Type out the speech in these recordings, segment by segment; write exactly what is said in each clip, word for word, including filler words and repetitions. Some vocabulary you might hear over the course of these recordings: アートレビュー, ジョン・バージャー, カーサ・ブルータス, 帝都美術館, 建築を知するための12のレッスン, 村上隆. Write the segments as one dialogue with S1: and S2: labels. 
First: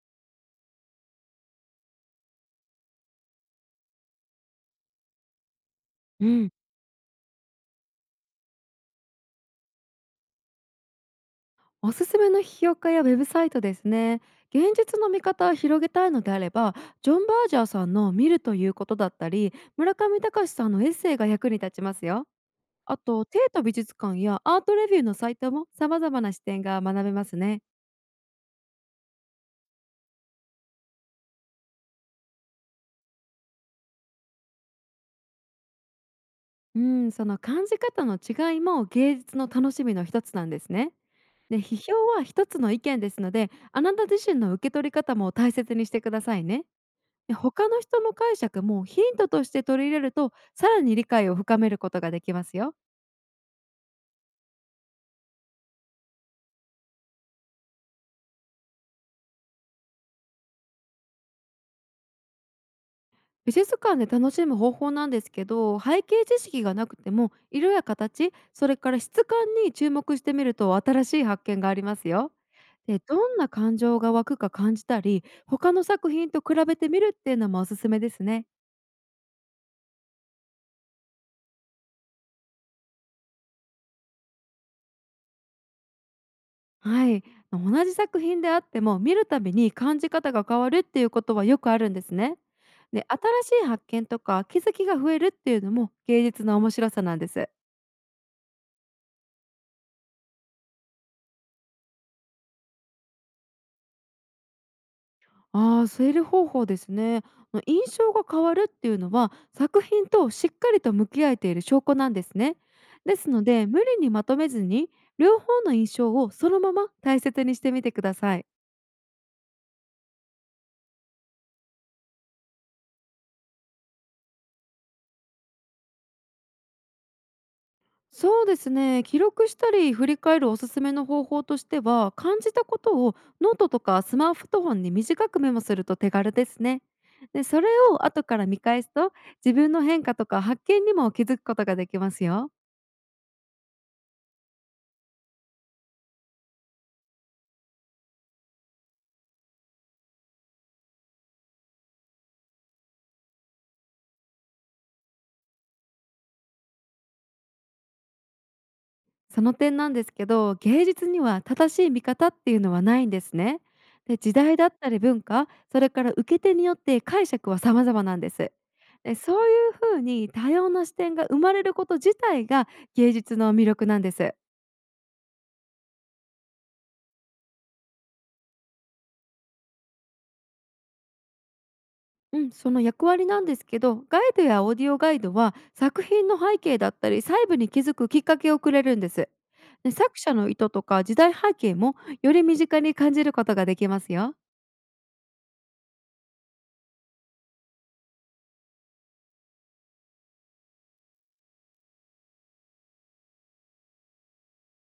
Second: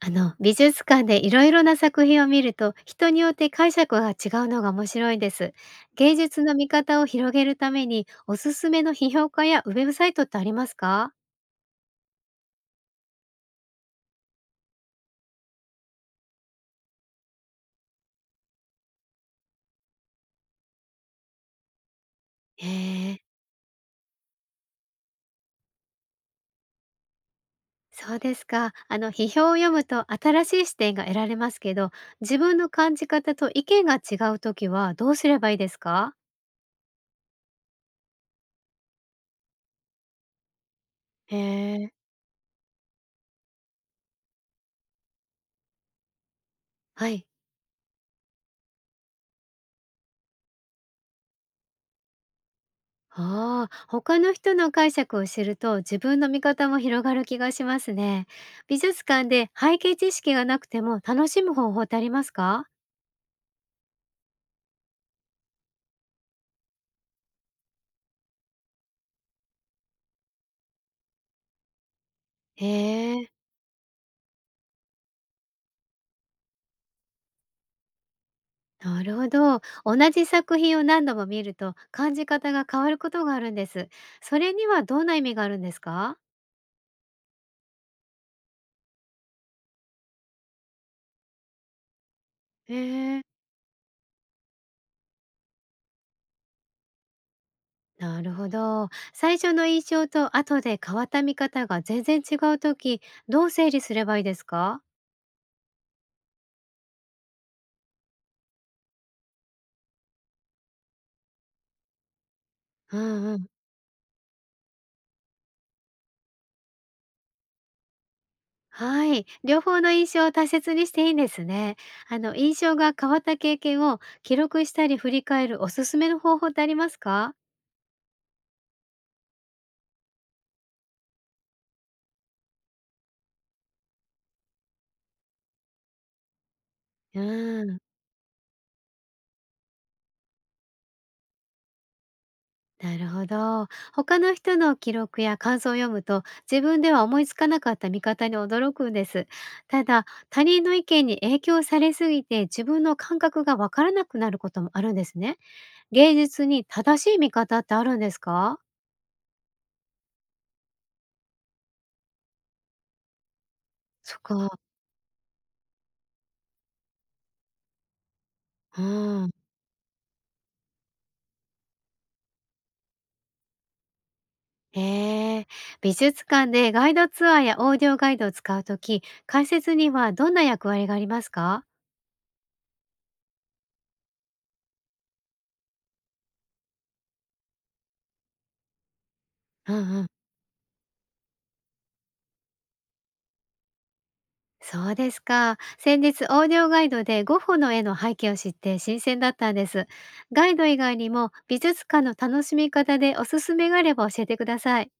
S1: あの美術館でいろいろな作品を見ると人によって解釈が違うのが面白いです。芸
S2: う
S1: 術
S2: ん、
S1: の見方を広げるためにおすすめの批評家やウェブサイトってありますか？
S2: おすすめの批評家やウェブサイトですね。現実の見方を広げたいのであれば、ジョン・バージャーさんの見るということだったり、村上隆さんのエッセイが役に立ちますよ。
S1: へ
S2: あ
S1: え。
S2: と、帝都美術館やアートレビューのサイトも様々な視点が学べますね。
S1: そうですか。あの批評を読むと新しい視点が得られますけど、自分の感じ方と意見が違う時はどうすればいいですか？
S2: うん、その感じ方の違いも芸術の楽しみの一つなんですね。
S1: へ
S2: で、批
S1: え。
S2: 評は一つの意見ですので、あなた自身の受け取り方も大切にしてくださいね。
S1: はい。
S2: で、他の人の解釈もヒントとして取り入れると、さらに理解を深めることができますよ。
S1: ああ、他の人の解釈を知ると自分の見方も広がる気がしますね。美術館で背景知識がなくても楽しむ方法ってありますか？
S2: 美術館で楽しむ方法なんですけど、背景知識がなくても、色や形、それから質感に注目してみると新しい発見がありますよ。
S1: へ
S2: で、ど
S1: え、
S2: んな感情が湧くか感じたり、他の作品と比べてみるっていうのもおすすめですね。
S1: なるほど。同じ作品を何度も見ると感じ方が変わることがあるんです。それにはどんな意味があるんですか？
S2: はい、同じ作品であっても見るたびに感じ方が変わるっていうことはよくあるんですね。
S1: へ
S2: で、
S1: え、
S2: 新しい発見とか気づきが増えるっていうのも芸術の面白さなんです。
S1: なるほど。最初の印象と後で変わった見方が全然違うとき、どう整理すればいいですか？
S2: ああ、整理方法ですね。あの印象が変わるっていうのは作品としっかりと向き合えている証拠なんですね。
S1: う
S2: ですの
S1: ん。
S2: で無理にまとめずに両方の印象をそのまま大切にしてみてください。
S1: はい、両方の印象を大切にしていいんですね。あの、印象が変わった経験を記録したり振り返るおすすめの方法ってありますか？
S2: そうですね、記録したり振り返るおすすめの方法としては、感じたことをノートとかスマートフォンに短くメモすると手軽ですね。
S1: う
S2: で、そ
S1: ー
S2: れ
S1: ん、
S2: を後から見返すと、自分の変化とか発見にも気づくことができますよ。
S1: なるほど。他の人の記録や感想を読むと自分では思いつかなかった見方に驚くんです。ただ、他人の意見に影響されすぎて自分の感覚がわからなくなることもあるんですね。芸術に正しい見方ってあるんですか？
S2: その点なんですけど、芸術には正しい見方っていうのはないんですね。
S1: そ
S2: で、
S1: っ
S2: 時代
S1: か。
S2: だったり文化、それから受け手によって解釈は様々なんです。
S1: う
S2: で、
S1: ん。
S2: そういうふうに多様な視点が生まれること自体が芸術の魅力なんです。
S1: へえ、美術館でガイドツアーやオーディオガイドを使うとき、解説にはどんな役割がありますか？
S2: うん、その役割なんですけど、ガイドやオーディオガイドは作品の背景だったり細部に気づくきっかけをくれるんです。
S1: う
S2: で、
S1: んうん。
S2: 作者の意図とか時代背景も、より身近に感じることができますよ。
S1: そうですか。先日オーディオガイドでゴッホの絵の背景を知って新鮮だったんです。ガイド以外にも美術館の楽しみ方でおすすめがあれば教えてください。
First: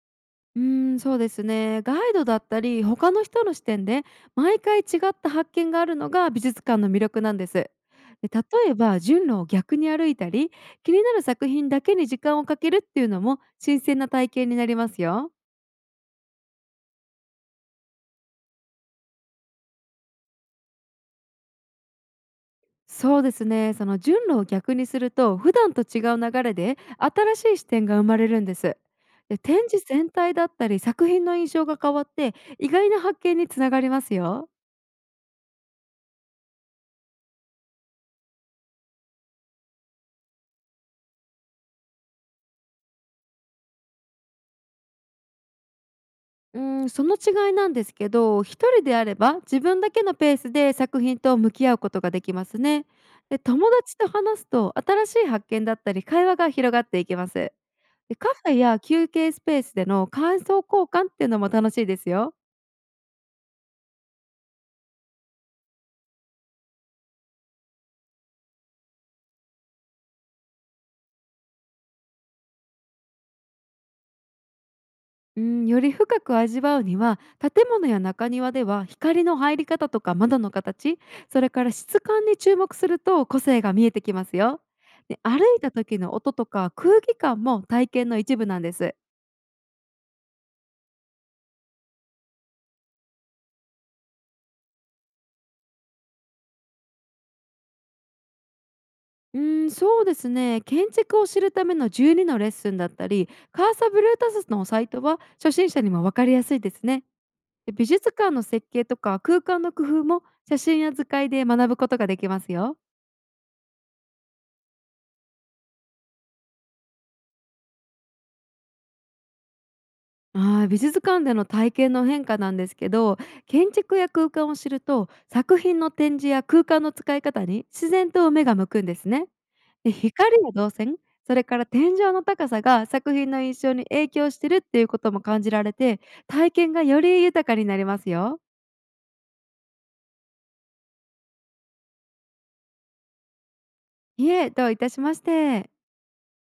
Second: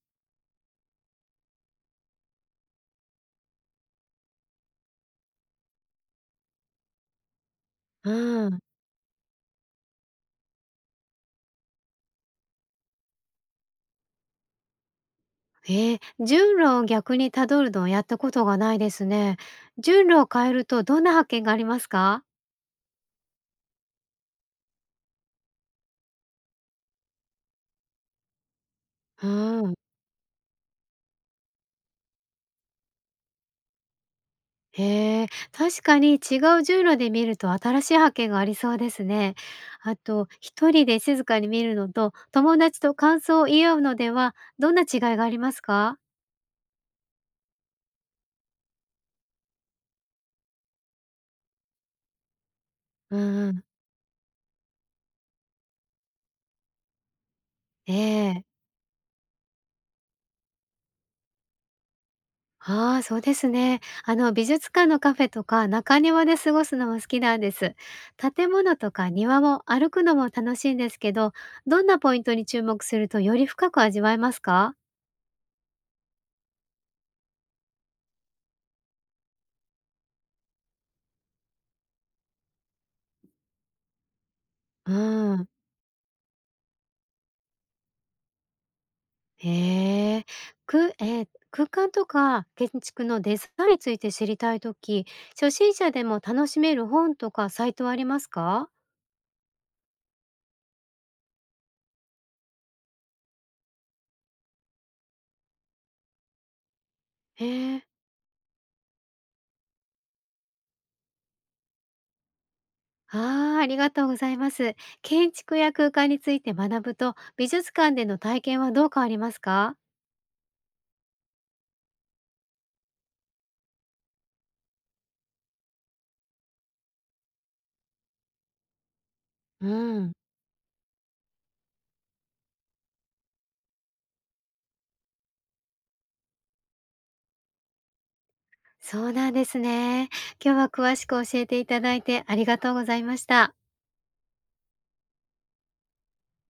S2: うーんそうですね、ガイドだったり他の人の視点で毎回違った発見があるのが美術館の魅力なんです。で、
S1: う
S2: 例
S1: ん。
S2: えば順路を逆に歩いたり、気になる作品だけに時間をかけるっていうのも新鮮な体験になりますよ。
S1: えー、順路を逆にたどるのをやったことがないですね。順路を変えるとどんな発見がありますか？
S2: そうですね、その順路を逆にすると普段と違う流れで新しい視点が生まれるんです。で、
S1: う
S2: 展
S1: ん。
S2: 示全体だったり作品の印象が変わって意外な発見につながりますよ。
S1: へえ、確かに違う順路で見ると新しい発見がありそうですね。あと、一人で静かに見るのと友達と感想を言い合うのではどんな違いがありますか？
S2: うん、その違いなんですけど、一人であれば自分だけのペースで作品と向き合うことができますね。
S1: う
S2: で、
S1: んうん。
S2: 友達と話すと新しい発見だったり会話が広がっていきます。
S1: え
S2: で、カ
S1: え。
S2: フェや休憩スペースでの感想交換っていうのも楽しいですよ。
S1: ああ、そうですね。あの、美術館のカフェとか中庭で過ごすのも好きなんです。建物とか庭も歩くのも楽しいんですけど、どんなポイントに注目するとより深く味わえますか？
S2: うん、より深く味わうには、建物や中庭では光の入り方とか窓の形、それから質感に注目すると個性が見えてきますよ。で、
S1: う
S2: 歩
S1: ん。
S2: いた時の音とか空気感も体験の一部なんです。
S1: へえ。くえー空間とか建築のデザインについて知りたいとき、初心者でも楽しめる本とかサイトはありますか？
S2: うん、そうですね、建築を知るためのじゅうにのレッスンだったりカーサ・ブルータスのサイトは初心者にも分かりやすいですね。
S1: へ
S2: で、
S1: え。
S2: 美術館の設計とか空間の工夫も写真や図解で学ぶことができますよ。
S1: ああ、ありがとうございます。建築や空間について学ぶと、美術館での体験はどう変わりますか？
S2: ああ、美術館での体験の変化なんですけど、建築や空間を知ると作品の展示や空間の使い方に自然と目が向くんですね。
S1: う
S2: で、
S1: ん、
S2: 光や動線、それから天井の高さが作品の印象に影響してるっていうことも感じられて、体験がより豊かになりますよ。
S1: そうなんですね。今日は詳しく教えていただいてありがとうございました。
S2: いえ、どういたしまして。